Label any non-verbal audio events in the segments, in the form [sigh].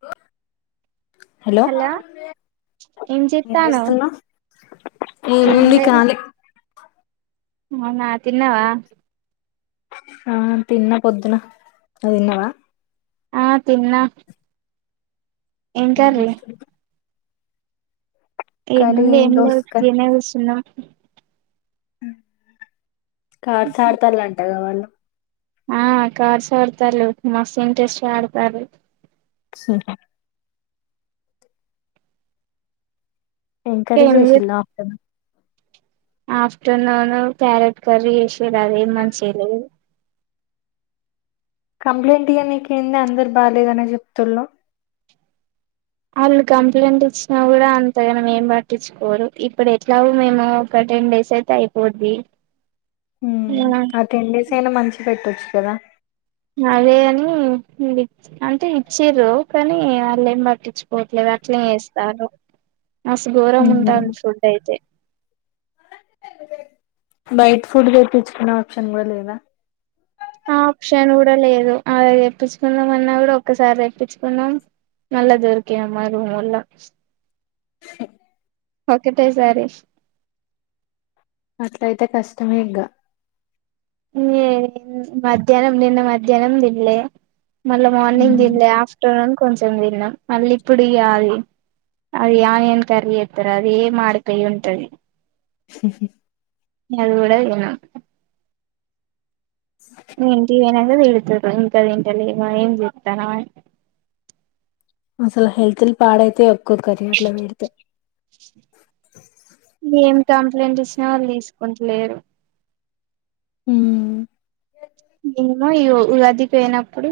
పో హలో ఏం చెత్తానవ్ ఏం ఏముంది లేదు ఖాళీ అవునా తిన్నావా ఆ తిన్న పొద్దున్న నువ్వు తిన్నవా ఆ తిన్నా ఏం చేస్తున్నావ్ ఏం ఉంది ఏం లేదు దోసకాయ్ ఉత్తిగనే కూసున్నం ఉ కాడ్స్ ఆడతాళ్లు అంటగా వాళ్ళు ఆ కాడ్స్ ఆడతాళ్లు మస్తు ఇంట్రెస్ట్ గా ఆడతాళ్లు హు ఏం కర్రి చేసిండ్రు ఆఫ్టర్నూన్ ఆఫ్టర్నూన్ క్యారెట్ కర్రీ చేసిండ్రు అదేం మంచిగా లేదు కంప్లైంట్ ఇయనికే వెళ్నాం అందరు బాలేేదనే చెప్తుండ్రు వాళ్ళు కంప్లైంట్ ఇచ్చినా కూడా అంతగా మేం పట్టించుకోరు ఇప్పుడు ఎట్లా మేము టెన్ డేస్ అయితే అయిపోద్ది మ్మ్ ఆ టెన్ డేస్ అయినా మంచి పెట్టొచ్చు కదా అదే [unintelligible] కానీ వాళ్ళు ఏం పట్టిచ్చుకోవట్లేదు అట్లే చేస్తారు మస్తు ఘోరంగా ఉంటాది ఫుడ్ అయితే బయటి ఫుడ్ తెప్పించుకునే ఆప్షన్ కూడా లేదా ఆ ఆప్షన్ కూడా లేదు. ఆ తెప్పించుకుందాం అన్నా కూడా ఒక్కసారి తెప్పించుకున్నాం మళ్ళా డోర్ తీయరు [unintelligible] ఒకటేసారి అట్లయితే కష్టమే ఇగ ఏ మధ్యాహ్నం నిన్న మధ్యాహ్నం తిన్లే మళ్ళా మార్నింగ్ తినలే, ఆఫ్టర్నూన్ కొంచెం తిన్నాం మళ్ళీ ఇప్పుడు ఇయ్యాల అది ఆనియన్ కర్రీ చేత్తారు అది మాడిపోయి ఉంటది స స ఇంక అది కూడా అంతేనా ఏం చేయలేదని [unintelligible] అసలు హెల్తులు పాడయితాయ్ ఎక్కువ కర్రి అట్ల పెడితే మేము కంప్లైంట్ ఇచ్చినా వాళ్ళు తీసుకుంటలేరు మ్మ్ [unintelligible] అది పోయినప్పుడు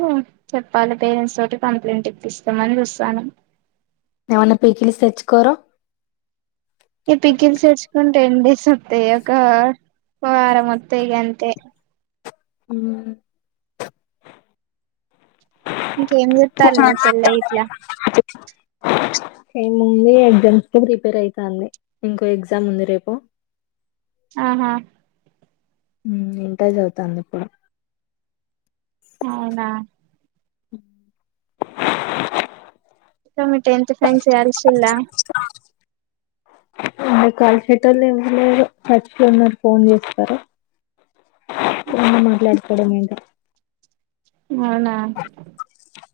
చెప్పాలి పేరెంట్స్ తోటి కంప్లైంట్ ఇప్పిస్తామని చూస్తన్నం ఏమన్నా పికిల్స్ తెచ్చుకోరో ఈ పిక్కిల్స్ తెచ్చుకుంటే టెన్ డేస్ వస్తాయి ఒక వారం ఒత్తయ్ ఇగ అంతే మ్మ్ ఇంకేం చేత్తన్నావ్ మీ చెల్ల ఇంట్లో అ ఏముంది ఎగ్జామ్స్ కు ప్రిపేర్ అవుతాంది ఇంకో ఎగ్జామ్ ఉంది రేపు ఆహా మ్మ్ ఇంటర్ చదువుతాంది ఇప్పుడు అవునా మీ టెన్త్ ఫ్రెండ్స్ కలిసిండా అ వాళ్ళు కలిసేటోళ్ళు ఐతే ఖచ్చితం గా నాకు ఫోన్ చేస్తారు మాట్లాడిత్త [inaudible] అవునా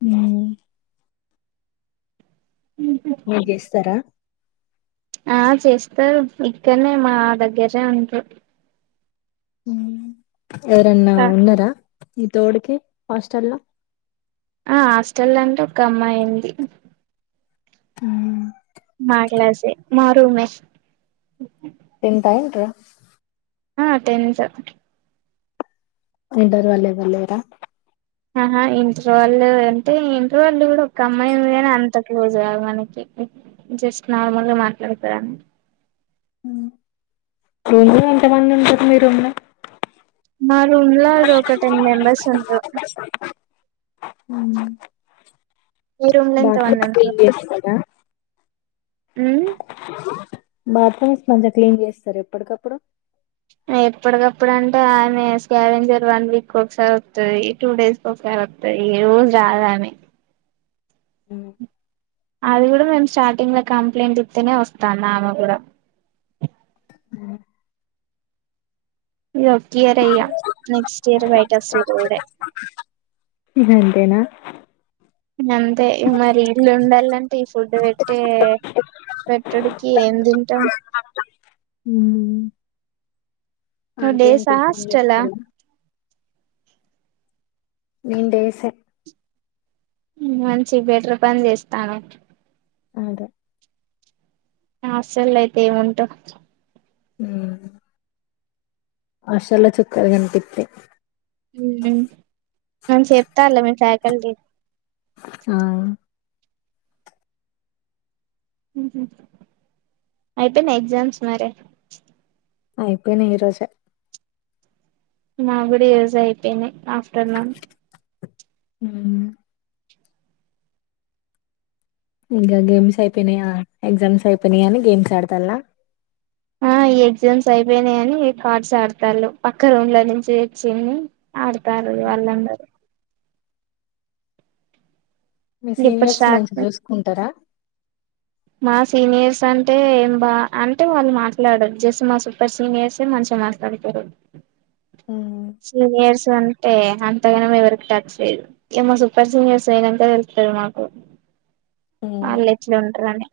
హ్మ్మ్ మీర్ చేస్తారా ఆ చేస్తారు ఇక్కనే మా దగ్గరే ఉంటారు మ్మ్ ఎవరన్నా ఉన్నారా నీ తోడికి హాస్టల్ లో ఆ హాస్టల్ అంటే ఒక అమ్మాయి ఉంది హ్మ్మ్ మా క్లాసే మా రూమే టెంతా, ఇంటరా ఆ టెన్త్ మీ [unintelligible] వాళ్ళు ఎవరు లేరా ఆహా ఇంటిలో వాళ్ళు అంటే ఇంటి వాళ్ళు కూడా ఒక అమ్మాయి ఉంది కానీ అంత క్లోజ్ కాదు మనకి జస్ట్ నార్మల్గా మాట్లాడతారని ఏంది అంత మంది ఉన్నారు మీ రూమ్ లో మా రూమ్ లో ఒక టెన్ మెంబెర్స్ ఉంటారు ఉమ్ మీ రూమ్ లో ఎంత మంది బాత్రూమ్ క్లీన్ చేస్తాదా ఊ బాత్రూమ్స్ మంచిగా క్లీన్ చేస్తారా ఎప్పటికప్పుడు ఎప్పటికప్పుడు అంటే ఆమె స్కావెంజర్ వన్ వీక్ ఒకసారి వస్తది టూ డేస్కి ఒకసారి వస్తది ఈ రోజు రాదామె ఉ అది కూడా మేము స్టార్టింగ్ లో కంప్లైంట్ ఇస్తేనే వస్తాంది ఆమే కూడా ఉ ఈ ఒక ఇయర్ ఇక నెక్స్ట్ ఇయర్ బై ఇక ఇంతేనా లంటే ఈ ఫుడ్ పెట్టే పెట్టడికి ఏం తింటాం ఉమ్ నువ్వు ఆంటీ డేసా అంకుల్ ఫోన్ హాస్టలా చేస్తారా నేను దోశ మంచి బెటర్ పని చేస్తానా అదే హాస్టల్ లైఫ్ అంతే మ్మ్ హాస్టల్లో చుక్కలు కనిపిస్తాయి ఈవినింగ్ నేను చెప్తాలే ఫ్యాకల్టీ ఆ ఉహు అయితే నా ఎగ్జామ్స్ ను రాయ్ అయిపోయినాయ్ ఈ రోజే నా కూడా ఈ రోజే అయిపోయినాయ్ ఆఫ్టర్నూన్ ఉమ్ ఇంకా గేమ్స్ అయిపోయినాయా ఎగ్జామ్స్ అయిపోయినాయని గేమ్స్ ఆడతావ ఆ ఎగ్జామ్స్ అయిపోయినాయని కార్డ్స్ ఆడతానా పక్క రూంలో నుంచి వచ్చిని ఆడతానా వాళ్ళన్నారు మీ ఇప్పుడు సీనియర్స్ స్టార్ట్ మంచిగా చూసుకుంటారా మా సీనియర్స్ అంటే ఏం బా అంటే వాళ్ళు మాట్లాడరు జస్ట్ మా సూపర్ సీనియర్స్ మంచి మాట్లాడతారు సూపర్ సన్ అంటే అంతగానే ఎవరికి టచ్ లేదు ఇక మా సూపర్ సీనియర్స్ ఏమైనా అంటే తెలుస్తాది మాకు వాళ్ళ ఎట్ల ఉంటరనీ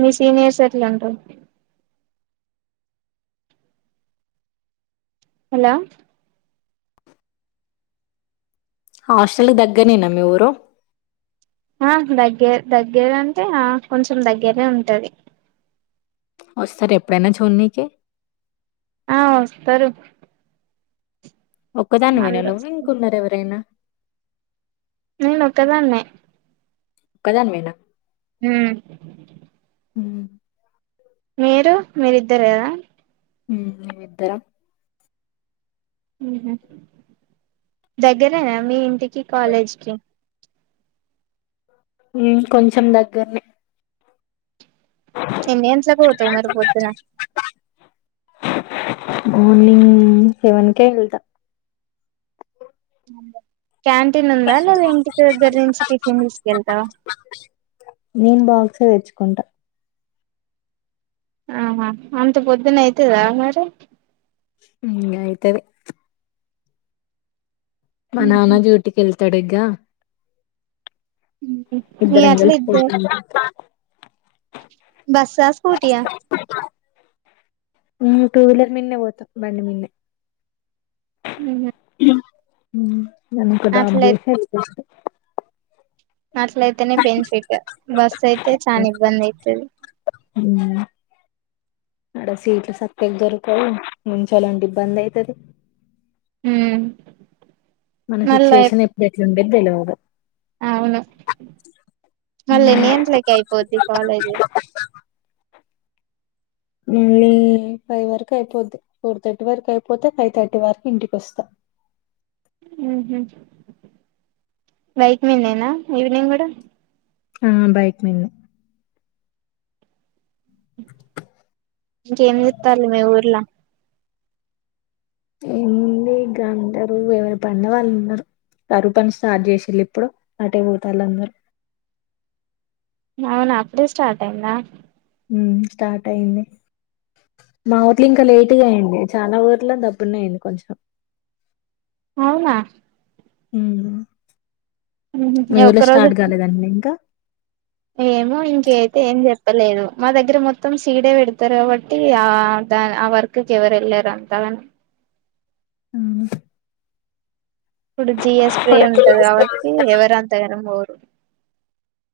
మీ సీనియర్స్ ఎట్లుంటరు హలో హాస్టల్ దగ్గరనేనా మీ ఊరు ఆ దగ్గ దగ్గర అంటే ఆ కొంచెం దగ్గరే ఉంటది వస్తారా ఎప్పుడైనా చూడన్నీకి ఆ వస్తారు ఒక్కదాన్నివే వాళ్ళు వెళ్ళాలా ఇంకన్నారా ఎవరైనా నేనొక్కదాన్నే ఒక్కదానివే నా ఉమ్ ఉమ్ మీరు మీరిద్దరేయా ఉమ్ ఇద్దరం మ్హు దగ్గరేనా మీ ఇంటికి కాలేజ్కి మ్మ్ కొంచం దగ్గర్నె ఎన్ని గంటలక్ పోతావు మరి పొద్దున మార్నింగ్ సెవెన్కే ఎల్త అ క్యాంటీన్ ఉందా లేదా ఇంటి దగ్గర నుంచి టిఫిన్ తీసుకెళ్తావా ఫేచ్కుంట ఆహా అంత పొద్దున అయితదా మరి మ్మ్గ్ అయితది మా ఉహు నాన డ్యూటీ కెల్తడ్ ఇగ ఇగ ఇద్దరం అట్లా కలిసి ఇద్ద పోతుము బస్సా స్కూటీయా మ్మ్ టూ వీలర్ మీన్నే పోతాం బండి మీన్నే మ్మ్ హ్ ఉమ్ నన్ అక్కడ్ డ్రాప్ జెస్ అస్తడు అట్లయితేనే బెనిఫిట్ బస్ అయితే చాన ఇబ్బందైతది ఉమ్మ్ అడ సీట్లు సక్కగ్ దొరుకవు నుంచోలాంటి ఇబ్బంద్ అయితది ఉమ్ మన మళ్ళా సిచ్యువేషన్ ఎప్పుడు ఏట్లుండేదో తెల్వదు అవును మల్లేన్ని గంటలక్ అయిపోద్ది ఉమ్. కాలేజ్ మ్మ్ లే ఫై ఫై వరక అయిపోద్ది ఫోర్ థర్టీ వరకు అయిపోతే ఫై థర్టీ వరకు ఇంటికొస్తా మ్మ్ హు బైక్ మీన్నేనా ఈవినింగ్ కూడ ఆ బైక్ మీన్నే ఇంకేం చెత్తాళ్ళు మీ ఊర్లా ఏంది గుంటరు ఎవరి పన్ల వాళ్ళున్నరు కరుపని స్టార్ట్ చేసిల్లిప్పుడు అటే పోతాల్ అందరూ అవున అప్పుడే స్టార్ట్ అయింద మ్ స్టార్ట్ అయింది మా ఊర్లింక లేటుగాయంది చాలా ఊర్ల దబ్బునైంది కొంచం అవ్నా మ్ ఉహు మీ ఈ ఊర్ల ఒక్క రోజు స్టార్ట్ కాలేదంట్నా ఇంకా ఏమో ఇంకైతే ఏం చెప్పలేదు మా దగ్గర మొత్తం సీడే పెడతారు కాబట్టి ఆ ద ఆ వర్క్ కేవర్ ఎల్లరు అంతవని మ్ ఇప్పుడు జియే స్ప్రే ఉంటది కాబట్టి ఎవరు అంతగనం పోరు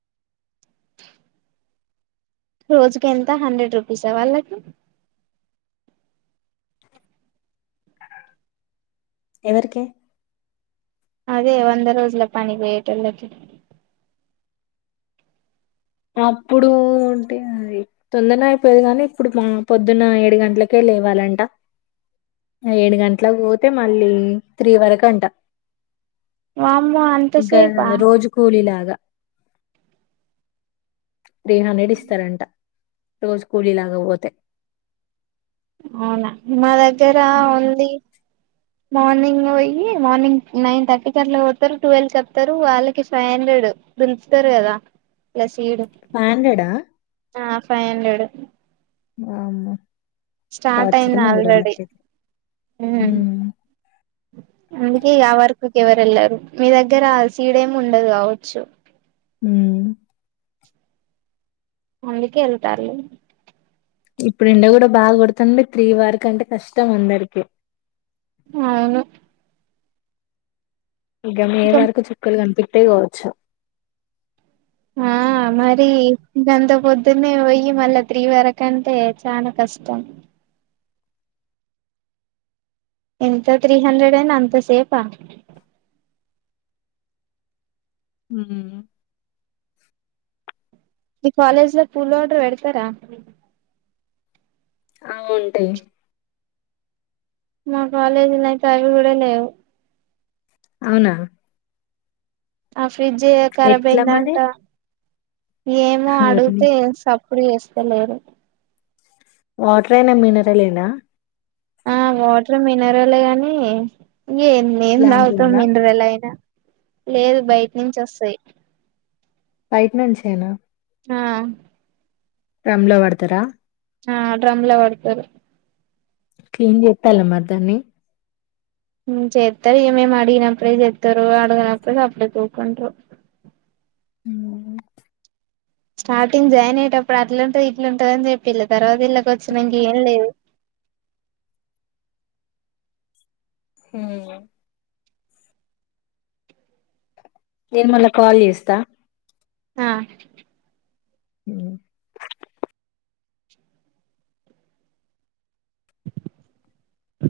అ [inaudible] రోజు కెంత హండ్రెడ్ రూపీసా వాళ్ళకి ఎవర్కి అదే వంద రోజుల పని పోయేటోల్లకి అప్పుడు టే తొందర్నే అయిపోయేది కానీ ఇప్పుడు మా పొద్దున్న ఏడు గంటల్కె ఎళ్ ఎవాలంట ఏడు గంట్ల్క పోతే మళ్ళీ త్రీ వరకంట వామ్మో ఇంకా అంతసేపా రోజు కూలి లాగా త్రీ హండ్రెడ్ ఇస్తారంట రోజు కూలీలాగా పోతే అవున మా దగ్గర ఉంది మార్నింగ్ పోయి మార్నింగ్ నైన్ థర్టీకి అట్ల పోతారు టువెల్క్ అత్తరు వాళ్ళకి ఫైవ్ హండ్రె ఎడ్ దుల్పుతర్ కదా లస్ ఫైహండ్రెడా ఆ ఫై హండ్రెడ్ బాబ స్టార్ట్ అయింది ఆల్రెడీ ఉమ్, అందుకే ఆ వర్క్ కి ఎవరు వెళ్లరు మీ దగ్గర సీడ్ ఏమి ఉండదు కావచ్చు హ అందుకే ఎళ్తాలు ఇప్పుడు ఎండా కూడా బాగా కొడుతుంది మీ త్రీ వరకు అంటే కష్టం అందరికి అవును ఇక మే ఇంకా వరకు చుక్కలు కనిపితాయి కావచ్చు ఆ మరి గంత పొద్దున్న పోయి మళ్ళా త్రీ వరకంటే చాలా కష్టం ఎంత త్రీ హండ్రెడ్ అయినా అంత సేపా హ ఈ కాలేజ్ లో కూల్ వాటర్ పెడతారా ఆ ఉంటాయి మా కాలేజిలా అయితే అవి కూడా లేవు అవునా ఆ ఫ్రిడ్జ్ కరబ్ ఎట్లా మరి అయిందట ఏమో ఓర్ని అడిగుతే సపు డు చేస్తలేరు వాటర్ అయినా మినరల్ ఏనా మినరల్ గాని ఇగ ఏం ప్లాంట్ తాగుతాము ఉందా మినరల్ అయినా లేదు బయట నుంచి వస్తాయి బైట్నుంచే నా ఆ డ్రమ్లో పడతారా ఆ డ్రమ్ లో పడతారు క్లీన్ చేతల్ల మరి దాన్ని చేతారు ఈ మేం అడిగినప్పుడే చేతారు అడగనప్పుడు సప్పుడేకా ఉకుంటరు హ స్టార్టింగ్ జాయిన్ అయ్యేటప్పుడు అట్లుంటుంది ఇట్లుంటుంది అని చెప్పిళ తర్వాత ఇల్లకి వచ్చినంక ఏం లేదు హ నేను మళ్ళా కాల్ చేస్తా ఆ హ